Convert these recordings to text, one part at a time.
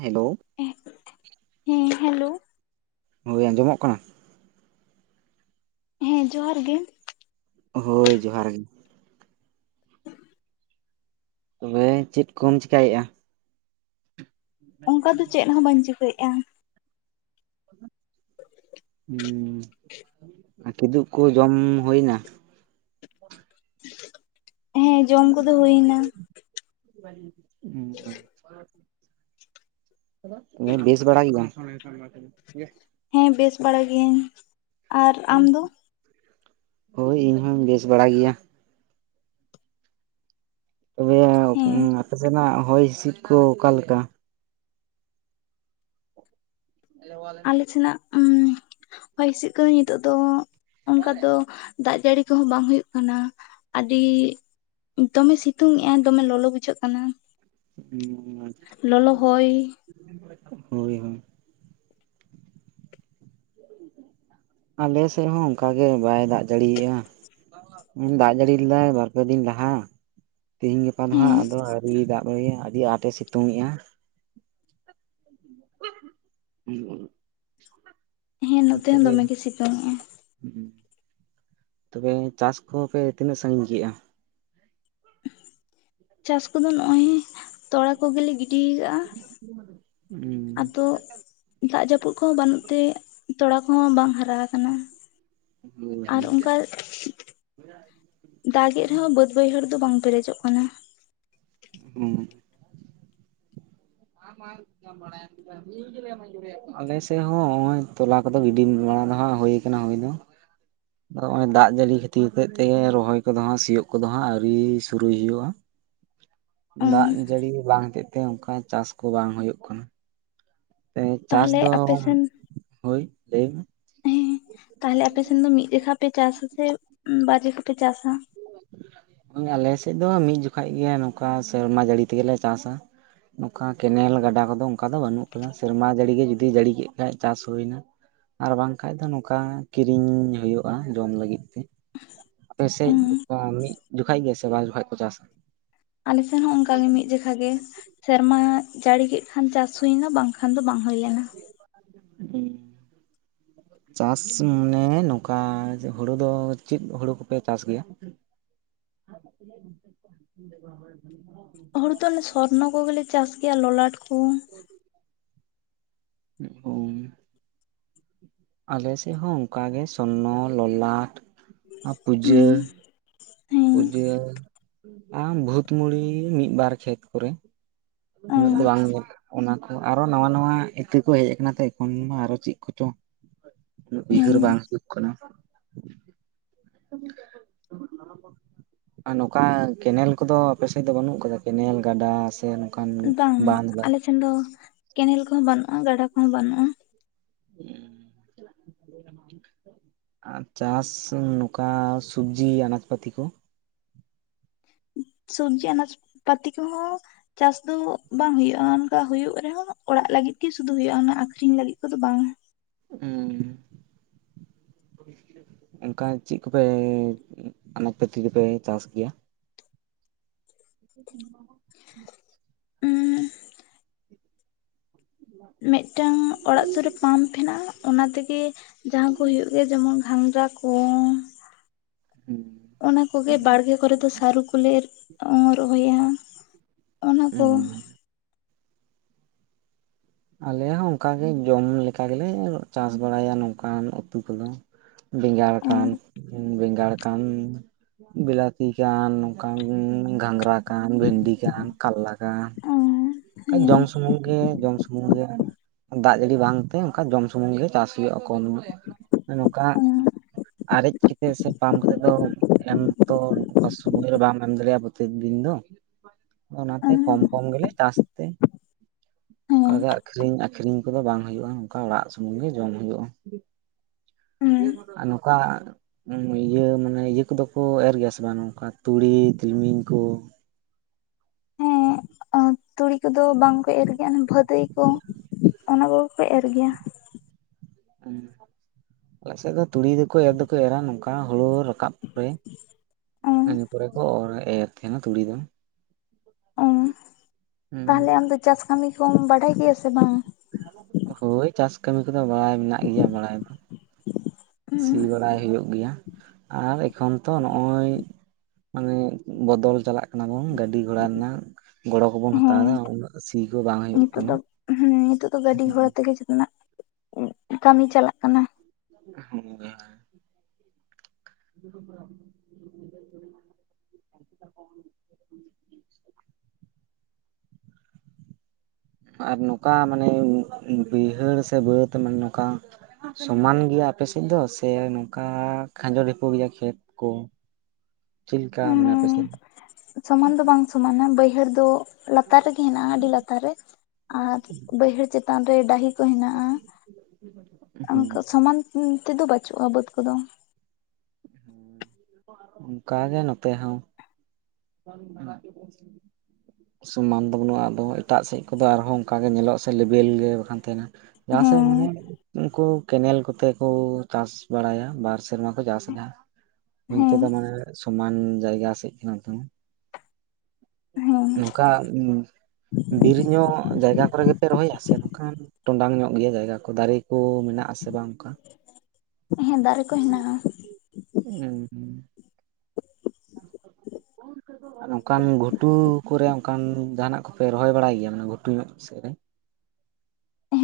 Hello, ᱦᱮᱸ hello ᱦᱳᱭ ᱟᱸᱡᱚᱢᱚᱜ ᱠᱟᱱᱟ? ᱦᱮᱸ ᱡᱚᱦᱟᱨ ᱜᱤ। ᱦᱳᱭ, ᱡᱚᱦᱟᱨ ᱜᱮ। ᱛᱚᱵᱮ ᱪᱮᱱ ᱠᱚᱢ ᱪᱮᱠᱟᱭᱮᱜᱼᱟ? ᱚᱱᱠᱟ ᱫᱚ ᱪᱮᱫ ᱦᱚᱸ ᱵᱟᱧ ᱪᱤᱠᱟᱹᱭᱮᱜᱼᱟ᱾ ᱦᱩᱸ ᱠᱤᱫᱩᱵ ᱠᱩ ᱡᱚᱢ ᱦᱳᱭᱮᱱᱟ? ᱦᱮᱸ ᱡᱚᱢ ᱠᱩᱫᱚ ᱦᱳᱭ ᱤᱱᱟ᱾ ᱦᱩᱸ [inaudible] ᱵᱮᱥ ᱵᱟᱲᱟ ᱜᱮᱭᱟᱢ? ᱦᱮᱸ ᱵᱮᱥ ᱵᱟᱲᱟ ᱜᱤᱭᱟᱹᱧ। ᱟᱨ ᱟᱢ ᱫᱚ ᱦᱳᱭ ᱤᱧᱦᱩᱧ ᱵᱮᱥ ᱵᱟᱲᱟ ᱜᱮᱭᱟ᱾ ᱛᱚᱵᱮ ᱦᱮᱸ ᱟᱯᱮ ᱥᱮᱱᱟᱜ ᱦᱚᱭ ᱦᱤᱤᱥᱤᱫ ᱠᱩ ᱚᱠᱟᱞᱮᱠᱟ? ᱟᱞᱮ ᱥᱮᱱᱟᱜ ᱩᱸᱻᱢ ᱦᱚᱭ ᱦᱤᱸᱥᱤᱫ ᱠᱚᱫᱚ ᱱᱤᱛᱚᱜ ᱫᱚ ᱚᱱᱠᱟ ᱫᱚ ᱫᱟᱜ ᱡᱟᱲᱤ ᱠᱚᱦᱚᱸ ᱵᱟᱝ ᱦᱩᱭᱩᱜ ᱠᱟᱱᱟ ᱟᱰᱤ ᱫᱚᱢᱮ ᱥᱤᱛᱩᱝ ᱮᱜᱼᱟᱭ ᱫᱚᱢᱮ ᱞᱚᱞᱚ ᱵᱩᱡᱷᱟᱹᱜ ᱠᱟᱱᱟ᱾ ᱦᱩᱸ ᱦᱩᱸ। ᱞᱚᱞᱚ ᱦᱚᱭ ᱦᱳᱭ ᱦᱳᱭ ᱟᱞᱮ ᱥᱮᱫ ᱦᱚᱸ ᱚᱱᱠᱟ ᱜᱮ ᱵᱟᱭ ᱫᱟᱜ ᱡᱟᱲᱤᱭᱮᱜᱼᱟ। ᱫᱟᱜ ᱡᱟᱹᱲᱤ ᱞᱮᱫᱟᱭ ᱵᱟᱨ ᱯᱮ ᱫᱤᱱ ᱞᱟᱦᱟ ᱛᱮᱦᱤᱧ ᱜᱟᱯᱟ ᱦᱮᱸ ᱱᱟᱼᱦᱟᱸᱜ ᱟᱫᱚ ᱟᱣᱨᱤᱭ ᱫᱟᱜ ᱟᱹᱰᱤ ᱟᱸᱴᱮ ᱥᱤᱛᱩᱝ ᱮᱜᱼᱟ ᱾ [unintelligible] ᱦᱮᱸ ᱱᱚᱛᱮ ᱦᱚᱸ ᱫᱚᱢᱮ ᱜᱮ ᱥᱤᱛᱩᱝ ᱮᱜᱼᱟ ᱾ ᱦᱩᱸ ᱛᱚᱵᱮ ᱪᱟᱥ ᱠᱚᱯᱮ ᱛᱤᱱᱟᱹᱜ ᱥᱟᱜᱤᱧ ᱠᱮᱜᱼᱟ? ᱪᱟᱥ ᱠᱚᱫᱚ ᱱᱚᱜᱼᱚᱭ ᱛᱚᱲᱟ ᱠᱚᱜᱮ ᱞᱮ ᱜᱤᱰᱤ ᱠᱟᱜᱼᱟ [inaudible] ᱟᱫᱚ ᱫᱟᱜ ᱡᱟᱹᱯᱩᱫ ᱠᱚᱦᱚᱸ ᱵᱟᱹᱱᱩᱜ ᱛᱮ ᱛᱚᱲᱟ ᱠᱚᱦᱚᱸ ᱵᱟᱝ ᱦᱟᱨᱟ ᱟᱠᱟᱱᱟ ᱾ ᱟᱨ ᱚᱱᱠᱟ ᱫᱟᱜᱮᱫ ᱨᱮᱦᱚᱸ ᱵᱟᱹᱫ ᱵᱟᱹᱭᱦᱟᱹᱲ ᱫᱚ ᱵᱟᱝ ᱯᱮᱨᱮᱡᱚᱜ ᱠᱟᱱᱟ ᱾ ᱦᱩᱸ [unintelligible] ᱟᱞᱮ ᱥᱮᱫ ᱦᱚᱸ ᱱᱚᱜ-ᱚᱭ ᱛᱚᱞᱟ ᱠᱚᱫᱚ ᱜᱤᱰᱤ ᱵᱟᱲᱟ ᱱᱟᱼᱦᱟᱸᱜ ᱦᱩᱭ ᱠᱟᱱᱟ ᱦᱩᱭ ᱫᱚ ᱟᱫᱚ ᱱᱚᱜᱼᱚᱭ ᱫᱟᱜ ᱡᱟᱹᱲᱤ ᱠᱷᱟᱹᱛᱤᱨ ᱦᱚᱛᱮᱜ ᱛᱮ ᱨᱚᱦᱚᱭ ᱠᱚᱫᱚ ᱦᱟᱸᱜ ᱥᱤᱭᱳᱜ ᱠᱚᱫᱚ ᱦᱟᱸᱜ ᱟᱹᱣᱨᱤ ᱥᱩᱨᱩᱭ ᱦᱩᱭᱩᱜᱼᱟ ᱾ ᱫᱟᱜ ᱡᱟᱹᱲᱤ ᱵᱟᱝ ᱦᱚᱛᱮᱡᱛᱮ ᱚᱱᱠᱟ ᱪᱟᱥ ᱠᱚ ᱵᱟᱝ ᱦᱳᱭᱳᱜ ᱠᱟᱱᱟ ᱾ ᱛᱮ ᱪᱟᱥ ᱛᱟᱦᱚᱞᱮ ᱫᱚ ᱟᱯᱮ ᱥᱮᱱ ᱦᱳᱭ ᱞᱟᱹᱭ ᱢᱮ ᱦᱮᱸ ᱛᱟᱦᱚᱞᱮ ᱟᱯᱮᱥᱱ ᱫᱚ ᱢᱤᱫ ᱡᱚᱠᱷᱟ ᱯᱮ ᱪᱟᱥᱟ ᱥᱮ ᱵᱟᱨ ᱡᱚᱠᱷᱟ ᱯᱮ ᱪᱟᱥᱟ? ᱟᱞᱮᱥᱮᱫ ᱫᱚ ᱢᱤᱫ ᱡᱚᱠᱷᱟᱡ ᱜᱮ ᱱᱚᱝᱠᱟ ᱥᱮᱨᱢᱟ ᱡᱟᱹᱲᱤ ᱛᱮᱜᱮᱞᱮ ᱪᱟᱥᱟ ᱾ ᱱᱚᱝᱠᱟ ᱠᱮᱱᱮᱞ ᱜᱟᱰᱟ ᱠᱚᱫᱚ ᱚᱱᱠᱟ ᱫᱚ ᱵᱟᱹᱱᱩᱜ ᱟᱠᱟᱫᱟ ᱥᱮᱨᱢᱟ ᱡᱟᱹᱲᱤ ᱜᱮ ᱡᱩᱫᱤ ᱡᱟᱹᱲᱤ ᱠᱮᱫ ᱠᱷᱟᱡ ᱪᱟᱥ ᱦᱩᱭᱱᱟ ᱾ ᱟᱨ ᱵᱟᱝᱠᱷᱟᱡ ᱫᱚ ᱱᱚᱝᱠᱟ ᱠᱤᱨᱤᱧ ᱦᱩᱭᱩᱜᱼᱟ ᱡᱚᱢ ᱞᱟᱹᱜᱤᱫ ᱛᱮ ᱟᱯᱮᱥᱮᱡ ᱢᱤᱫ ᱡᱚᱠᱷᱟᱡ ᱜᱮ ᱥᱮ ᱵᱟᱨ ᱡᱠᱷᱟᱡ ᱠᱚ ᱪᱟᱥᱟ? ᱟᱞᱮᱥᱮᱱ ᱦᱚᱸ ᱚᱱᱠᱟ ᱜᱮ ᱢᱤᱫ ᱡᱚᱠᱷᱟ ᱜᱮ ᱥᱮᱨᱢᱟ ᱡᱟᱹᱲᱤ ᱠᱮᱫ ᱠᱷᱟᱱ ᱪᱟᱥ ᱦᱩᱭᱱᱟ ᱵᱟᱝᱠᱷᱟᱱ ᱫᱚ ᱵᱟᱝ ᱦᱩᱭ ᱞᱮᱱᱟ ᱾ ᱦᱮᱸ ᱪᱟᱥ ᱢᱟᱱᱮ ᱱᱚᱝᱠᱟ ᱦᱳᱲᱳ ᱫᱚ ᱪᱮᱫ ᱦᱳᱲᱳ ᱠᱚᱯᱮ ᱪᱟᱥ ᱜᱮᱭᱟ? [unintelligible] ᱦᱳᱲᱳ ᱫᱚ ᱚᱱᱮ ᱥᱚᱨᱱᱚ ᱠᱚᱜᱮᱞᱮ ᱪᱟᱥ ᱜᱮᱭᱟ ᱞᱚᱞᱟᱴ ᱠᱚ ᱚ ᱟᱞᱮᱥᱮᱫ ᱦᱚᱸ ᱚᱱᱠᱟ ᱜᱮ ᱥᱚᱨᱱᱚ, ᱞᱚᱞᱟᱴ, ᱯᱩᱡᱟᱹ ᱦᱮᱸ ᱯᱩᱡᱟᱹ ᱟ ᱵᱷᱩᱛ ᱢᱩᱲᱤ ᱢᱤᱫ ᱵᱟᱨ ᱠᱷᱮᱛ ᱠᱚᱨᱮ। ᱩᱱᱟᱹᱜ ᱫᱚ ᱦᱮᱸ ᱵᱟᱝ ᱜᱮ ᱚᱱᱟ ᱠᱚ ᱟᱨᱚ ᱱᱟᱣᱟ ᱱᱟᱣᱟ ᱤᱛᱟᱹ ᱠᱚ ᱦᱮᱡ ᱟᱠᱟᱱᱟ ᱛᱚ ᱮᱠᱷᱚᱱ ᱟᱨᱚ ᱪᱮᱫ ᱠᱚᱪᱚ ᱩᱱᱟᱹᱜ ᱩᱭᱦᱟᱹᱨ ᱵᱟᱝ ᱦᱩᱭᱩᱜ ᱠᱟᱱᱟ ᱾ [unintelligible] ᱟᱨ ᱱᱚᱝᱠᱟ ᱠᱮᱱᱮᱞ ᱠᱚᱫᱚ ᱟᱯᱮᱥᱮᱫ ᱫᱚ ᱵᱟᱹᱱᱩᱜ ᱟᱠᱟᱫᱟ ᱠᱮᱱᱮᱞ ᱜᱟᱰᱟ ᱥᱮ ᱚᱱᱠᱟᱱ ᱵᱟᱸᱫ ᱫᱟ ᱪᱮᱱ ᱫᱚ ᱠᱮᱱᱮᱞ ᱠᱚᱦᱚᱸ ᱵᱟᱹᱱᱩᱜᱼᱟ ᱜᱟᱰᱟ ᱠᱚᱦᱚᱸ ᱵᱟᱹᱱᱩᱜᱼᱟ ᱾ ᱦᱮᱸ ᱟᱨ ᱪᱟᱥ ᱱᱚᱝᱠᱟ ᱥᱚᱵᱡᱤ ᱟᱱᱟᱡ ᱯᱟᱹᱛᱤ ᱠᱚ ᱥᱚᱵᱡᱤ ᱟᱱᱟᱡᱽ ᱯᱟᱛᱤ ᱠᱚᱦᱚᱸ ᱪᱟᱥ ᱫᱚ ᱵᱟᱝ ᱦᱩᱭᱩᱜᱼᱟ ᱚᱱᱠᱟ ᱦᱩᱭᱩᱜ ᱨᱮᱦᱚᱸ ᱚᱲᱟᱜ ᱞᱟᱹᱜᱤᱫ ᱜᱮ ᱥᱩᱫᱷᱩ ᱦᱩᱭᱩᱜᱼᱟ ᱚᱱᱟ ᱟᱠᱷᱨᱤᱧ ᱞᱟᱹᱜᱤᱫ ᱠᱚᱫᱚ ᱵᱟᱝ ᱾ ᱦᱩᱸ। ᱚᱱᱠᱟ ᱪᱮᱫ ᱠᱚᱯᱮ ᱟᱱᱟᱡ ᱯᱟᱹᱛᱤ ᱫᱚᱯᱮ ᱪᱟᱥ ᱜᱮᱭᱟ? [inaudible] ᱩᱸᱻ᱾ ᱢᱤᱫᱴᱟᱝ ᱚᱲᱟᱜ ᱥᱩᱨ ᱨᱮ ᱯᱟᱢᱯ ᱦᱮᱱᱟᱜᱼᱟ, ᱚᱱᱟ ᱛᱮᱜᱮ ᱡᱟᱦᱟᱸ ᱠᱚ ᱦᱳᱭᱳᱜ ᱜᱮᱭᱟ ᱡᱮᱢᱚᱱ ᱜᱷᱟᱸᱜᱽᱨᱟ ᱠᱚ ᱚᱱᱟ ᱠᱚᱜᱮ ᱵᱟᱲᱜᱮ ᱠᱚᱨᱮ ᱫᱚ ᱥᱟᱹᱨᱩ ᱠᱚᱞᱮ ᱮᱨ ᱚᱸᱻ ᱨᱚᱦᱚᱭᱟ ᱚᱱᱟ ᱠᱚ ᱾ ᱟᱞᱮ ᱦᱚᱸ ᱚᱝᱠᱟ ᱜᱮ, ᱡᱚᱢ ᱞᱮᱠᱟ ᱜᱮᱞᱮ ᱪᱟᱥ ᱵᱟᱲᱟᱭᱟ ᱱᱚᱝᱠᱟᱱ ᱩᱛᱩ ᱠᱚᱫᱚ᱾ ᱵᱮᱸᱜᱟᱲ ᱠᱟᱱ, ᱵᱮᱸᱜᱟᱲ ᱠᱟᱱ᱾ ᱵᱤᱞᱟᱛᱤ ᱠᱟᱱ, ᱱᱚᱝᱠᱟᱱ ᱜᱷᱟᱸᱜᱽᱨᱟ ᱠᱟᱱ, ᱵᱷᱮᱱᱰᱤ ᱠᱟᱱ, ᱠᱟᱞᱞᱟ ᱠᱟᱱ᱾ ᱠᱟ ᱡᱚᱢ ᱥᱩᱢᱩᱝ ᱜᱮ, ᱡᱚᱢ ᱥᱩᱢᱩᱝ ᱜᱮ᱾ ᱫᱟᱜ ᱡᱟᱹᱲᱤ ᱵᱟᱝ ᱛᱮ ᱚᱝᱠᱟ ᱡᱚᱢ ᱥᱩᱢᱩᱝ ᱜᱮ ᱪᱟᱥ ᱦᱩᱭᱩᱜᱼᱟ ᱠᱚᱢ ᱧᱚᱜ, ᱱᱚᱝᱠᱟ ᱟᱨᱮᱡ ᱠᱮᱛᱮᱜ ᱥᱮ ᱯᱟᱢᱯ ᱠᱚᱛᱮ ᱫᱚ ᱮᱢ ᱛᱚ ᱚᱝᱠᱟ ᱥᱩᱢᱳᱭ ᱨᱮ ᱵᱟᱢ ᱮᱢ ᱫᱟᱲᱮᱭᱟᱜᱼᱟ ᱯᱨᱚᱛᱛᱮᱠ ᱫᱤᱱ ᱫᱚ᱾ ᱚᱱᱟᱛᱮ ᱠᱚᱢ ᱠᱚᱢ ᱜᱮᱞᱮ ᱪᱟᱥ ᱛᱮ᱾ ᱚᱝᱠᱟ ᱜᱮ ᱟᱠᱷᱨᱤᱧ ᱟᱠᱷᱨᱤᱧ ᱠᱚᱫᱚ ᱵᱟᱝ ᱦᱳᱭᱳᱜᱼᱟ, ᱱᱚᱝᱠᱟ ᱚᱲᱟᱜ ᱥᱩᱢᱩᱝ ᱜᱮ ᱡᱚᱢ ᱦᱳᱭᱳᱜᱼᱟ᱾ ᱟᱨ ᱱᱚᱠᱟ ᱤᱭᱟᱹ ᱢᱟᱱᱮ ᱤᱭᱟᱹ ᱠᱚᱫᱚ ᱠᱚ ᱮᱨ ᱜᱮᱭᱟ ᱥᱮ ᱵᱟᱝ ᱱᱚᱝᱠᱟ ᱛᱩᱲᱤ ᱛᱤᱞᱢᱤᱧ ᱠᱚ? ᱛᱩᱲᱤ ᱠᱚᱫᱚ ᱵᱟᱝ ᱠᱚ ᱮᱨ ᱜᱮᱭᱟ, ᱚᱱᱟ ᱵᱷᱟᱹᱫᱟᱹᱭ ᱠᱚ ᱚᱱᱟ ᱠᱚᱜᱮ ᱠᱚ ᱮᱨ ᱜᱮᱭᱟ᱾ ᱦᱩᱸ ᱟᱞᱮ ᱥᱮᱫ ᱫᱚ ᱛᱩᱲᱤ ᱫᱚᱠᱚ ᱮᱨ ᱫᱚᱠᱚ ᱮᱨᱟ ᱱᱚᱝᱠᱟ ᱦᱳᱲᱳ ᱨᱟᱠᱟᱵ ᱯᱚᱨᱮ ᱚ ᱤᱱᱟᱹ ᱯᱚᱨᱮ ᱠᱚ ᱚᱨ ᱮᱨ ᱛᱟᱦᱮᱱᱟ ᱛᱩᱲᱤ ᱫᱚ᱾ ᱚᱸ, ᱛᱟᱦᱚᱞᱮ ᱟᱢ ᱫᱚ ᱪᱟᱥ ᱠᱟᱹᱢᱤ ᱠᱚᱢ ᱵᱟᱰᱟᱭ ᱜᱮᱭᱟ ᱥᱮ ᱵᱟᱝ? ᱦᱳᱭ ᱪᱟᱥ ᱠᱟᱹᱢᱤ ᱠᱚᱫᱚ ᱵᱟᱲᱟᱭ ᱢᱮᱱᱟᱜ ᱜᱮᱭᱟ ᱵᱟᱲᱟᱭ ᱫᱚ ᱾ ᱥᱤ ᱵᱟᱲᱟᱭ ᱦᱳᱭᱤᱜ ᱜᱮᱭᱟ, ᱟᱨ ᱮᱠᱷᱚᱱ ᱛᱚ ᱱᱚᱸᱜᱼᱚᱭ ᱢᱟᱱᱮ ᱵᱚᱫᱚᱞ ᱪᱟᱞᱟᱜ ᱠᱟᱱᱟ ᱵᱚᱱ, ᱜᱟᱹᱰᱤ ᱜᱷᱚᱲᱟ ᱨᱮᱱᱟᱜ ᱜᱚᱲᱚ ᱠᱚᱵᱚᱱ ᱦᱟᱛᱟᱣ ᱦᱮᱸ ᱮᱫᱟ, ᱩᱱᱟᱹᱜ ᱥᱤ ᱠᱚ ᱵᱟᱝ ᱦᱳᱭᱳᱜ ᱱᱤᱛᱚᱜ ᱠᱟᱱᱟ᱾ ᱫᱚ ᱦᱮᱸ ᱚᱸᱜ, ᱠᱟᱹᱢᱤ ᱪᱟᱞᱟᱜ ᱠᱟᱱᱟ᱾ [unintelligible] [inaudible] ᱟᱨ ᱱᱚᱠᱟ ᱢᱟᱱᱮ ᱵᱟᱹᱭᱦᱟᱹᱲ ᱥᱮ ᱵᱟᱹᱫᱽ ᱢᱟᱱᱮ ᱱᱚᱠᱟ ᱥᱚᱢᱟᱱ ᱜᱮᱭᱟ ᱟᱯᱮ ᱥᱮᱫ ᱫᱚ? ᱥᱮ ᱱᱚᱝᱠᱟ ᱠᱷᱟᱸᱡᱚ ᱰᱷᱤᱯᱚ ᱜᱮᱭᱟ ᱠᱷᱮᱛ ᱠᱚ? ᱪᱤᱫ ᱞᱮᱠᱟ ᱢᱟᱱᱮ ᱟᱯᱮ ᱥᱮᱫ? ᱥᱚᱢᱟᱱ ᱫᱚ ᱵᱟᱝ ᱥᱚᱢᱟᱱᱟ, ᱵᱟᱹᱭᱦᱟᱹᱲ ᱫᱚ ᱞᱟᱛᱟᱨ ᱨᱮᱜᱮ ᱦᱮᱱᱟᱜᱼᱟ ᱟᱹᱰᱤ ᱞᱟᱛᱟᱨ ᱨᱮ᱾ ᱟᱨ ᱵᱟᱹᱭᱦᱟᱹᱲ ᱪᱮᱛᱟᱱ ᱨᱮ ᱰᱟᱦᱤ ᱠᱚ ᱦᱮᱱᱟᱜᱼᱟ, ᱚᱝᱠᱟ ᱥᱚᱢᱟᱱ ᱩᱸ ᱛᱮᱫᱚ ᱵᱟᱹᱪᱩᱜᱼᱟ ᱵᱟᱹᱫᱽ ᱠᱚᱫᱚ᱾ ᱦᱩᱸ ᱚᱱᱠᱟ ᱜᱮ ᱱᱚᱛᱮ ᱦᱚᱸ᱾ [unintelligible] ᱥᱚᱢᱟᱱ ᱫᱚ ᱵᱟᱹᱱᱩᱜᱼᱟ, ᱟᱫᱚ ᱮᱴᱟᱜ ᱥᱮᱡ ᱠᱚᱫᱚ ᱟᱨᱦᱚᱸ ᱚᱱᱠᱟ ᱜᱮ ᱧᱮᱞᱚᱜᱼᱟ ᱥᱮ ᱞᱮᱵᱮᱞ ᱜᱮ ᱵᱟᱠᱷᱟᱱ ᱛᱟᱦᱮᱱᱟ᱾ ᱡᱟᱦᱟᱸ ᱥᱮᱡ ᱦᱮᱸ ᱢᱟᱱᱮ, ᱩᱱᱠᱩ ᱠᱮᱱᱮᱞ ᱠᱚᱛᱮ ᱠᱚ ᱪᱟᱥ ᱵᱟᱲᱟᱭᱟ, ᱵᱟᱨ ᱥᱮᱨᱢᱟ ᱠᱚ ᱪᱟᱥ ᱮᱫᱟ᱾ ᱦᱳᱭ ᱚᱱᱛᱮ ᱦᱮᱸ ᱫᱚ ᱢᱟᱱᱮ ᱥᱚᱢᱟᱱ ᱡᱟᱭᱜᱟ ᱥᱮᱡ ᱠᱟᱱᱟ ᱛᱚ᱾ ᱦᱮᱸ ᱱᱚᱠᱟ ᱵᱤᱨ ᱧᱚᱜ ᱡᱟᱭᱜᱟ ᱠᱚᱨᱮ ᱜᱮᱯᱮ ᱨᱚᱦᱚᱭᱟ? ᱥᱮ ᱱᱚᱝᱠᱟᱱ ᱴᱚᱸᱰᱟᱝ ᱧᱚᱜ ᱜᱮᱭᱟ ᱡᱟᱭᱜᱟ ᱠᱚ ᱫᱟᱨᱮ ᱠᱚ ᱢᱮᱱᱟᱜ ᱟᱥᱮ ᱵᱟᱝ ᱚᱝᱠᱟ? ᱦᱮᱸ, ᱫᱟᱨᱮ ᱠᱚ ᱦᱮᱱᱟᱜᱼᱟ᱾ ᱩᱸᱻ᱾ [inaudible] ᱟᱨ ᱚᱱᱠᱟᱱ ᱜᱷᱩᱴᱩ ᱠᱚᱨᱮ ᱚᱱᱠᱟᱱ ᱡᱟᱦᱟᱱᱟᱜ ᱠᱚᱯᱮ ᱨᱚᱦᱚᱭ ᱵᱟᱲᱟᱭ ᱜᱮᱭᱟ ᱢᱟᱱᱮ ᱜᱷᱩᱴᱩ ᱧᱚᱜ ᱥᱮ ᱨᱮ?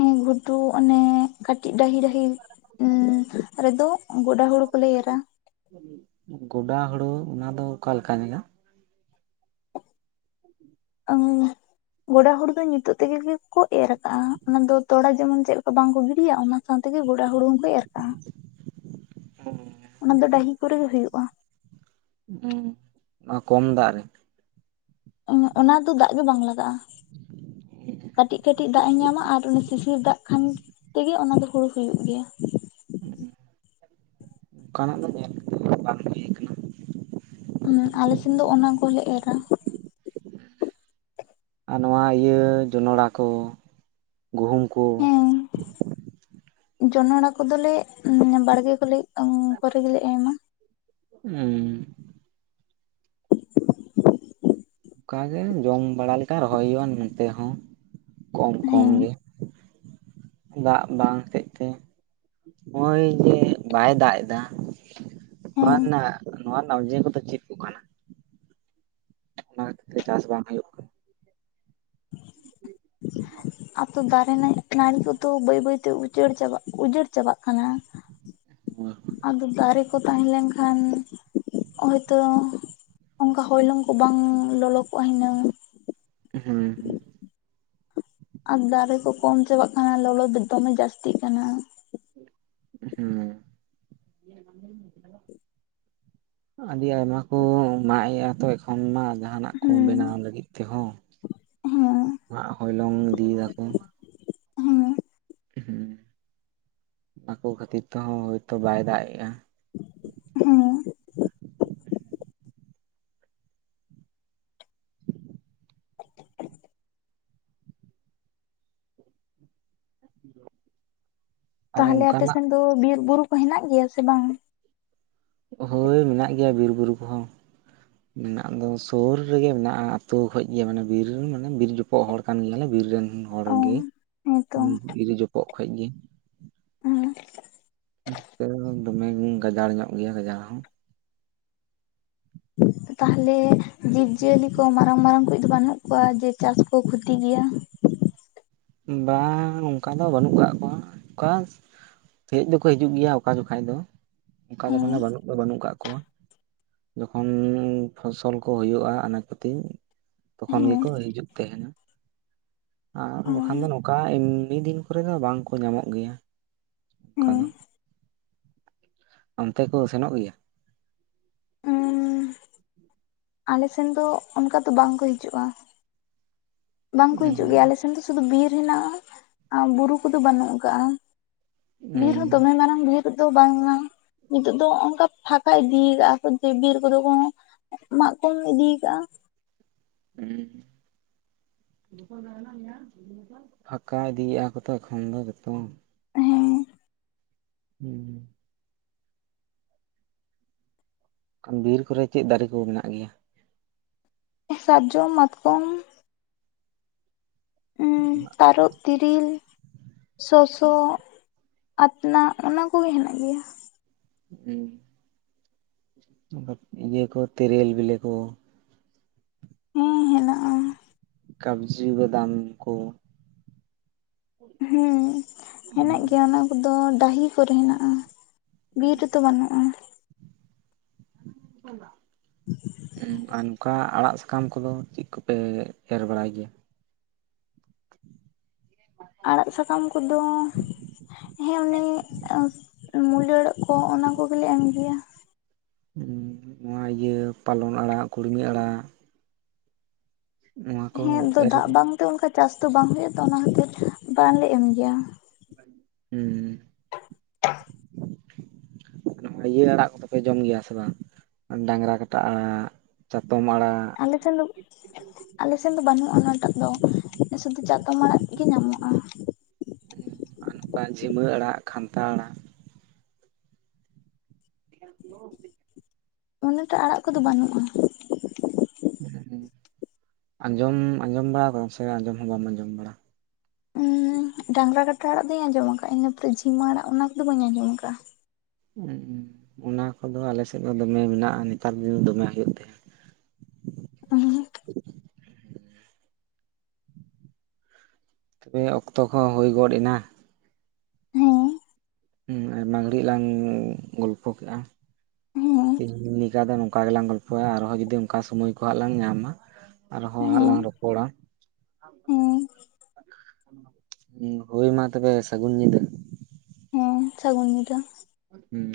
ᱦᱮᱸ ᱜᱷᱩᱴᱩ ᱚᱱᱮ ᱠᱟᱹᱴᱤᱡ ᱰᱟᱹᱦᱤ- ᱰᱟᱹᱦᱤ ᱩᱸ ᱨᱮᱫᱚ ᱜᱚᱰᱟ ᱦᱩᱲᱩ ᱠᱚᱞᱮ ᱮᱨᱟ ᱾ ᱜᱚᱰᱟ ᱦᱳᱲᱳ ᱚᱱᱟ ᱫᱚ ᱚᱠᱟᱞᱮᱠᱟ ᱡᱟᱭᱜᱟ? ᱟᱸᱻ ᱜᱚᱰᱟ ᱦᱳᱲᱳ ᱫᱚ ᱧᱤᱛᱳᱜ ᱛᱮᱜᱮ ᱜᱮᱠᱚ ᱮᱨ ᱟᱠᱟᱜᱼᱟ, ᱚᱱᱟ ᱫᱚ ᱛᱚᱲᱟ ᱡᱮᱢᱚᱱ ᱪᱮᱫ ᱞᱮᱠᱟ ᱵᱟᱝ ᱠᱚ ᱜᱤᱰᱤᱭᱟ ᱚᱱᱟ ᱥᱟᱶᱛᱮᱜᱮ ᱜᱚᱰᱟ ᱦᱩᱲᱩᱝ ᱦᱚᱸᱠᱚ ᱮᱨ ᱠᱟᱜᱼᱟ ᱾ [inaudible] ᱚᱱᱟ ᱫᱚ ᱰᱟᱹᱦᱤ ᱠᱚᱨᱮ ᱜᱮ ᱦᱩᱭᱩᱜᱼᱟ᱾ ᱦᱮᱸ, ᱚᱱᱟ ᱠᱚᱢ ᱫᱟᱜ ᱨᱮ᱾ ᱚᱸ ᱚᱱᱟ ᱫᱚ ᱫᱟᱜ ᱜᱮ ᱵᱟᱝ ᱞᱟᱜᱟᱜᱼᱟ ᱾ ᱠᱟᱹᱴᱤᱡ ᱠᱟᱹᱴᱤᱡ ᱫᱟᱜ ᱮ ᱧᱟᱢᱟ ᱟᱨ ᱚᱱᱮ ᱥᱤᱥᱤᱨ ᱫᱟᱜ ᱠᱷᱟᱱ ᱛᱮᱜᱮ ᱚᱱᱟ ᱫᱚ ᱦᱩᱲᱩ ᱦᱩᱭᱩᱜ ᱜᱮᱭᱟ᱾ ᱚᱱᱠᱟᱱᱟᱜ ᱫᱚ ᱧᱮᱞ ᱜᱮ ᱵᱟᱝ ᱦᱩᱭ ᱟᱠᱟᱱᱟ ᱾ ᱦᱩᱸ, ᱟᱞᱮ ᱥᱮᱱ ᱫᱚ ᱚᱱᱟ ᱠᱚᱦᱚᱸᱞᱮ ᱮᱨᱟ ᱾ ᱟᱨ ᱱᱚᱣᱟ ᱤᱭᱟᱹ ᱡᱚᱱᱚᱲᱟ ᱠᱚ ᱜᱩᱦᱩᱢ ᱠᱚ ᱾ ᱦᱮᱸ ᱡᱚᱱᱚᱲᱟ ᱠᱚᱫᱚᱞᱮ ᱩᱸ ᱵᱟᱲᱜᱮ ᱠᱚᱞᱮ ᱩᱸ ᱠᱚᱨᱮ ᱜᱮᱞᱮ ᱮᱢᱟ ᱾ ᱩᱸ ᱠᱟᱜᱮ ᱡᱚᱢ ᱵᱟᱲᱟ ᱞᱮᱠᱟ ᱨᱚᱦᱚᱭ ᱦᱩᱭᱩᱜᱼᱟ ᱱᱚᱛᱮ ᱦᱚᱸ ᱠᱚᱢ ᱠᱚᱢ ᱦᱮᱸ ᱜᱮ᱾ ᱫᱟᱜ ᱵᱟᱝ ᱦᱚᱛᱮᱫ ᱛᱮ, ᱦᱚᱜᱼᱚᱭ ᱡᱮ ᱵᱟᱭ ᱫᱟᱜ ᱮᱫᱟ ᱱᱚᱣᱟ ᱦᱮᱸ ᱨᱮᱱᱟᱜ ᱱᱚᱣᱟ ᱨᱮᱱᱟᱜ ᱚᱡᱮ ᱠᱚᱫᱚ ᱪᱮᱫ? ᱠᱚ ᱠᱟᱱᱟ ᱚᱱᱟ ᱠᱷᱟᱹᱛᱤᱨ ᱛᱮ ᱪᱟᱥ ᱵᱟᱝ ᱦᱩᱭᱩᱜ ᱠᱟᱱᱟ᱾ ᱟᱛᱚ ᱫᱟᱨᱮ ᱱᱟᱲ ᱱᱟᱹᱲᱤ ᱠᱚᱫᱚ ᱵᱟᱹᱭ ᱵᱟᱹᱭᱛᱮ ᱩᱪᱟᱹᱲ ᱪᱟᱵᱟᱜ ᱩᱡᱟᱹᱲ ᱪᱟᱵᱟᱜ ᱠᱟᱱᱟ᱾ ᱠᱟᱱᱟ ᱟᱫᱚ ᱫᱟᱨᱮ ᱠᱚ ᱛᱟᱦᱮᱸ ᱞᱮᱱᱠᱷᱟᱱ, ᱦᱚᱭᱛᱚ ᱚᱝᱠᱟ ᱦᱚᱭᱞᱚᱝ ᱠᱚ ᱵᱟᱝ ᱞᱚᱞᱚ ᱠᱚᱜᱼᱟ ᱦᱤᱱᱟᱹᱝ ᱾ ᱦᱩᱸ ᱦᱩᱸ ᱾ ᱟᱨ ᱫᱟᱨᱮ ᱠᱚ ᱠᱚᱢ ᱪᱟᱵᱟᱜ ᱠᱟᱱᱟ ᱞᱚᱞᱚ ᱫᱚ ᱫᱚᱢᱮ ᱡᱟᱹᱥᱛᱤᱜ ᱠᱟᱱᱟ᱾ ᱦᱩᱸ ᱾ ᱟᱹᱰᱤ ᱟᱭᱢᱟ ᱠᱚ ᱢᱟᱜ ᱮᱜᱼᱟ ᱛᱚ ᱮᱠᱷᱚᱱ ᱢᱟ ᱡᱟᱦᱟᱱᱟᱜ ᱠᱚ ᱦᱩᱸ ᱵᱮᱱᱟᱣ ᱞᱟᱹᱜᱤᱫ ᱛᱮᱦᱚᱸ ᱦᱮᱸ ᱾ ᱢᱟᱜ ᱦᱚᱭᱞᱚᱝ ᱤᱫᱤᱭ ᱫᱟᱠᱚ ᱾ ᱦᱮᱸ ᱦᱩᱸ, ᱚᱱᱟ ᱠᱚ ᱠᱷᱟᱹᱛᱤᱨ ᱛᱮᱦᱚᱸ ᱦᱳᱭᱛᱚ ᱵᱟᱭ ᱫᱟᱜ ᱮᱜᱼᱟ ᱾ ᱦᱮᱸ ᱟᱨ ᱛᱟᱦᱚᱞᱮ ᱚᱱᱠᱟᱱᱟᱜ ᱟᱯᱮᱥᱮᱫ ᱫᱚ ᱵᱤᱨ ᱵᱩᱨᱩ ᱠᱚ ᱦᱮᱱᱟᱜ ᱜᱮᱭᱟ ᱥᱮ ᱵᱟᱝ? ᱦᱳᱭ, ᱢᱮᱱᱟᱜ ᱜᱮᱭᱟ ᱵᱤᱨ ᱵᱩᱨᱩ ᱠᱚᱦᱚᱸ᱾ ᱢᱮᱱᱟᱜ ᱫᱚ ᱥᱳᱨ ᱨᱮᱜᱮ ᱢᱮᱱᱟᱜᱼᱟ ᱟᱹᱛᱩ ᱠᱷᱚᱡ ᱜᱮ ᱢᱟᱱᱮ ᱵᱤᱨ ᱢᱟᱱᱮ ᱵᱤᱨ ᱡᱚᱯ ᱯᱚᱠ ᱦᱚᱲ ᱠᱟᱱ ᱜᱮᱭᱟᱞᱮ ᱵᱤᱨ ᱨᱮᱱ ᱦᱚᱲ ᱚ ᱜᱮ ᱦᱮᱸᱛᱚ ᱵᱤᱨ ᱡᱚᱯᱚᱜ ᱠᱷᱚᱡ ᱜᱮ ᱾ ᱦᱮᱸ ᱾ ᱱᱚᱛᱮ ᱫᱚᱢᱮ ᱜᱟᱡᱟᱲ ᱧᱚᱜ ᱜᱮᱭᱟ ᱜᱟᱡᱟᱲ ᱦᱚᱸ᱾ ᱛᱟᱦᱚᱞᱮ ᱡᱤᱵᱽ ᱡᱤᱭᱟᱹᱞᱤ ᱠᱚ ᱢᱟᱨᱟᱝ ᱢᱟᱨᱟᱝ ᱠᱩᱡ ᱫᱚ ᱵᱟᱹᱱᱩᱜ ᱠᱚᱣᱟ ᱡᱮ ᱪᱟᱥ ᱠᱚ ᱠᱷᱩᱛᱤ ᱜᱮᱭᱟ? ᱵᱟᱝ ᱚᱝᱠᱟ ᱫᱚ ᱵᱟᱹᱱᱩᱜ ᱠᱟᱜ ᱠᱚᱣᱟ, ᱚᱠᱟᱥ ᱦᱮᱡ ᱫᱚᱠᱚ ᱦᱤᱡᱩᱜ ᱜᱮᱭᱟ ᱚᱠᱟ ᱡᱚᱠᱷᱟᱡ ᱫᱚ, ᱚᱱᱠᱟ ᱫᱚ ᱢᱟᱱᱮ ᱵᱟᱹᱱᱩᱜ ᱫᱚ ᱵᱟᱹᱱᱩᱜ ᱠᱟᱜ ᱠᱚᱣᱟ᱾ ᱡᱚᱠᱷᱚᱱ ᱯᱷᱚᱥᱚᱞ ᱠᱚ ᱦᱳᱭᱳᱜᱼᱟ ᱟᱱᱟᱪ ᱯᱟᱹᱛᱤ, ᱛᱚᱠᱷᱚᱱ ᱜᱮᱠᱚ ᱦᱤᱡᱩᱜ ᱛᱟᱸᱦᱮᱱᱟ ᱾ ᱟᱨ ᱵᱟᱠᱷᱟᱱ ᱫᱚ ᱱᱚᱝᱠᱟ ᱮᱢᱱᱤ ᱫᱤᱱ ᱠᱚᱨᱮᱫᱚ ᱵᱟᱝᱠᱚ ᱧᱟᱢᱚᱜ ᱜᱮᱭᱟ᱾ ᱚᱱᱠᱟ ᱫᱚ ᱦᱩᱸ ᱚᱱᱛᱮ ᱠᱚ ᱥᱮᱱᱚᱜ ᱜᱮᱭᱟ? ᱩᱸᱻ ᱟᱞᱮ ᱥᱮᱱ ᱫᱚ ᱚᱱᱠᱟ ᱫᱚ ᱵᱟᱝ ᱠᱚ ᱦᱤᱡᱩᱜᱼᱟ᱾ ᱵᱟᱝ ᱠᱚ ᱦᱩᱸ ᱦᱤᱡᱩᱜ ᱜᱮᱭᱟ ᱟᱞᱮ ᱥᱮᱱ ᱫᱚ ᱥᱩᱫᱷᱩ ᱵᱤᱨ ᱦᱮᱱᱟᱜᱼᱟ ᱟᱨ ᱵᱩᱨᱩ ᱠᱚᱫᱚ ᱵᱟᱹᱱᱩᱜ ᱠᱟᱜᱼᱟ᱾ ᱵᱤᱨ ᱦᱩᱸ ᱫᱚᱢᱮ ᱢᱟᱨᱟᱝ ᱵᱤᱨ ᱫᱚ ᱵᱟᱝ ᱠᱟᱱᱟ ᱱᱤᱛᱚᱜ ᱫᱚ ᱚᱱᱠᱟ ᱯᱷᱟᱸᱠ ᱠᱷᱟᱡ ᱵᱤᱨ ᱵᱤᱨ ᱠᱚᱫᱚ ᱠᱚ ᱢᱟᱜ ᱠᱚᱢ ᱤᱫᱤ ᱠᱟᱜᱼᱟ᱾ ᱦᱩᱸ ᱯᱷᱟᱠᱟ ᱤᱫᱤᱭᱮᱼᱟ ᱠᱚ ᱛᱚ ᱮᱠᱷᱚᱱ ᱫᱚ ᱡᱚᱛᱚ ᱦᱮᱸ ᱦᱩᱸ ᱵᱤᱨ ᱠᱚᱨᱮ ᱪᱮᱫ ᱫᱟᱨᱮ ᱠᱚ ᱢᱮᱱᱟᱜ ᱜᱮᱭᱟ? ᱥᱟᱨᱡᱚᱢ, ᱢᱟᱛᱠᱚᱢ [unintelligible] ᱛᱟᱨᱚᱵ, ᱛᱤᱨᱤᱞ ᱥᱚᱥᱚ, ᱟᱛᱱᱟᱜ, ᱚᱱᱟ ᱠᱚᱜᱮ ᱦᱮᱱᱟᱜ ᱜᱮᱭᱟ᱾ ᱦᱩᱸ ᱤᱭᱟᱹ ᱠᱚ ᱛᱮᱨᱮᱞ ᱵᱮᱞᱮ ᱠᱚ᱾ ᱦᱮᱸ ᱦᱮᱱᱟᱜᱼᱟ᱾ ᱠᱟᱵᱽᱡᱤ, ᱵᱟᱫᱟᱢ ᱠᱚ ᱦᱮᱸ ᱦᱮᱱᱟᱜ ᱜᱮᱭᱟ ᱚᱱᱟ ᱠᱚᱫᱚ ᱰᱟᱹᱦᱤ ᱠᱚᱨᱮ ᱦᱮᱱᱟᱜᱼᱟ ᱵᱤᱨ ᱨᱮᱫᱚ ᱵᱟᱹᱱᱩᱜᱼᱟ ᱦᱩᱸ ᱟ ᱠᱟ ᱟᱲᱟᱜ ᱥᱟᱠᱟᱢ ᱠᱚᱫᱚ ᱪᱮᱫ ᱠᱚᱯᱮ ᱮᱨ ᱵᱟᱲᱟᱭ ᱜᱮᱭᱟ ᱟᱲᱟᱜ ᱥᱟᱠᱟᱢ ᱠᱚᱫᱚ ᱦᱮᱸ ᱩᱱᱤᱱᱤ ᱢᱩᱞᱟᱹᱟᱹᱲᱚᱜ ᱠᱚ ᱚᱱᱟ ᱠᱚᱜᱮᱞᱮ ᱮᱢᱜᱤᱭᱟ ᱱᱚᱣᱟ ᱤᱭᱟᱹ ᱯᱟᱞᱚᱱ ᱟᱲᱟᱜ ᱠᱩᱲᱢᱤ ᱟᱲᱟᱜ ᱱᱚᱣᱟ ᱠᱚ ᱦᱮᱸ ᱟᱫᱚ ᱮᱨ ᱫᱟᱜ ᱵᱟᱝᱛᱮ ᱚᱱᱠᱟ ᱪᱟᱥ ᱫᱚ ᱵᱟᱝ ᱦ ᱦᱩᱭᱩᱜᱼᱟ ᱛᱚ ᱚᱱᱟ ᱦᱚᱛᱮᱫ ᱵᱟᱝᱞᱮ ᱮᱢ ᱜᱮᱭᱟ ᱦᱩᱸ [unintelligible] ᱤᱭᱟᱹ ᱟᱲᱟᱜ ᱠᱚᱫᱚᱯᱮ ᱡᱚᱢ ᱜᱮᱭᱟ ᱥᱮ ᱵᱟᱝ ᱰᱟᱝᱨᱟ ᱠᱟᱴᱟ ᱟᱲᱟᱜ ᱪᱟᱛᱚᱢ ᱟᱲᱟᱜ ᱟᱞᱮ ᱴᱷᱮᱱ ᱫᱚ ᱟᱞᱮ ᱥᱮᱱ ᱫᱚ ᱵᱟᱹᱱᱩᱜᱼᱟ ᱚᱱᱟᱴᱟᱜ ᱫᱚ ᱥᱩᱫᱩ ᱪᱟᱛᱚᱢ ᱟᱲᱟᱜ ᱜᱮ ᱧᱟᱢᱚᱜᱼᱟ ᱱᱚᱝᱠᱟ ᱡᱷᱤᱢᱟᱹ ᱟᱲᱟᱜ ᱠᱷᱟᱱᱛᱟᱷᱟ ᱟᱲᱟᱜ [unintelligible] ᱚᱱᱮᱴᱟ ᱟᱲᱟᱜ ᱠᱚᱫᱚ ᱵᱟᱹᱱᱩᱜᱼᱟ ᱟᱸᱡᱚᱢ ᱟᱸᱡᱚᱢ ᱵᱟᱲᱟᱠᱟᱫᱟᱢ ᱥᱮ ᱟᱸᱡᱚᱢ ᱦᱚᱸ ᱵᱟᱢ ᱟᱸᱡᱚᱢ ᱵᱟᱲᱟ ᱰᱟᱝᱨᱟ ᱠᱟᱴᱟ ᱟᱲᱟᱜ ᱫᱚᱩᱧ ᱟᱸᱡᱚᱢ ᱟᱠᱟᱤᱧ ᱤᱱᱟᱹ ᱯᱚᱨᱮ ᱡᱷᱤᱢᱟᱹ ᱟᱲᱟᱜ ᱚᱱᱟ ᱠᱚᱫᱚ ᱵᱟᱹᱧ ᱟᱸᱡᱚᱢ ᱟᱠᱟᱜᱼᱟ ᱩᱸ ᱚᱱᱟ ᱠᱚᱫᱚ ᱟᱞᱮᱥᱮᱫ ᱫᱚ ᱫᱚᱢᱮ ᱢᱮᱱᱟᱜᱼᱟ ᱱᱮᱛᱟᱨ ᱫᱤᱱ ᱫᱚᱢᱮ ᱦᱩᱭᱩᱜ ᱛᱟᱦᱮᱫ ᱩᱦᱩᱸᱦᱩᱸ ᱛᱚᱵᱮ ᱚᱠᱛᱚ ᱠᱚᱦᱚᱸ ᱦᱩᱭ ᱜᱚᱫ ᱮᱱᱟ ᱟᱭᱢᱟ ᱜᱷᱟᱲᱤᱡ ᱞᱟᱝ ᱜᱚᱞᱯᱷᱚ ᱠᱮᱜᱼᱟ ᱦᱮᱸ ᱛᱮᱦᱤᱧ ᱞᱮᱠᱟ ᱫᱚ ᱱᱚᱝ ᱠᱟ ᱜᱮᱞᱟᱝ ᱜᱚᱞᱯᱚᱭᱟ ᱟᱨᱦᱚᱸ ᱡᱩᱫᱤ ᱚᱱᱠᱟ ᱥᱳᱢᱳᱭ ᱠᱚ ᱦᱟᱸᱜ ᱞᱟᱝ ᱧᱟᱢᱟ ᱟᱨᱦᱚᱸ ᱦᱟᱸᱜ ᱞᱟᱝ ᱨᱚᱯᱚᱲᱟ ᱦᱩᱸ ᱦᱳᱭ ᱢᱟ ᱛᱚᱵᱮ ᱥᱟᱹᱜᱩᱱ ᱧᱤᱫᱟᱹ ᱦᱮᱸ ᱥᱟᱹᱜᱩᱱ ᱧᱤᱫᱟᱹ ᱦᱩᱸ᱾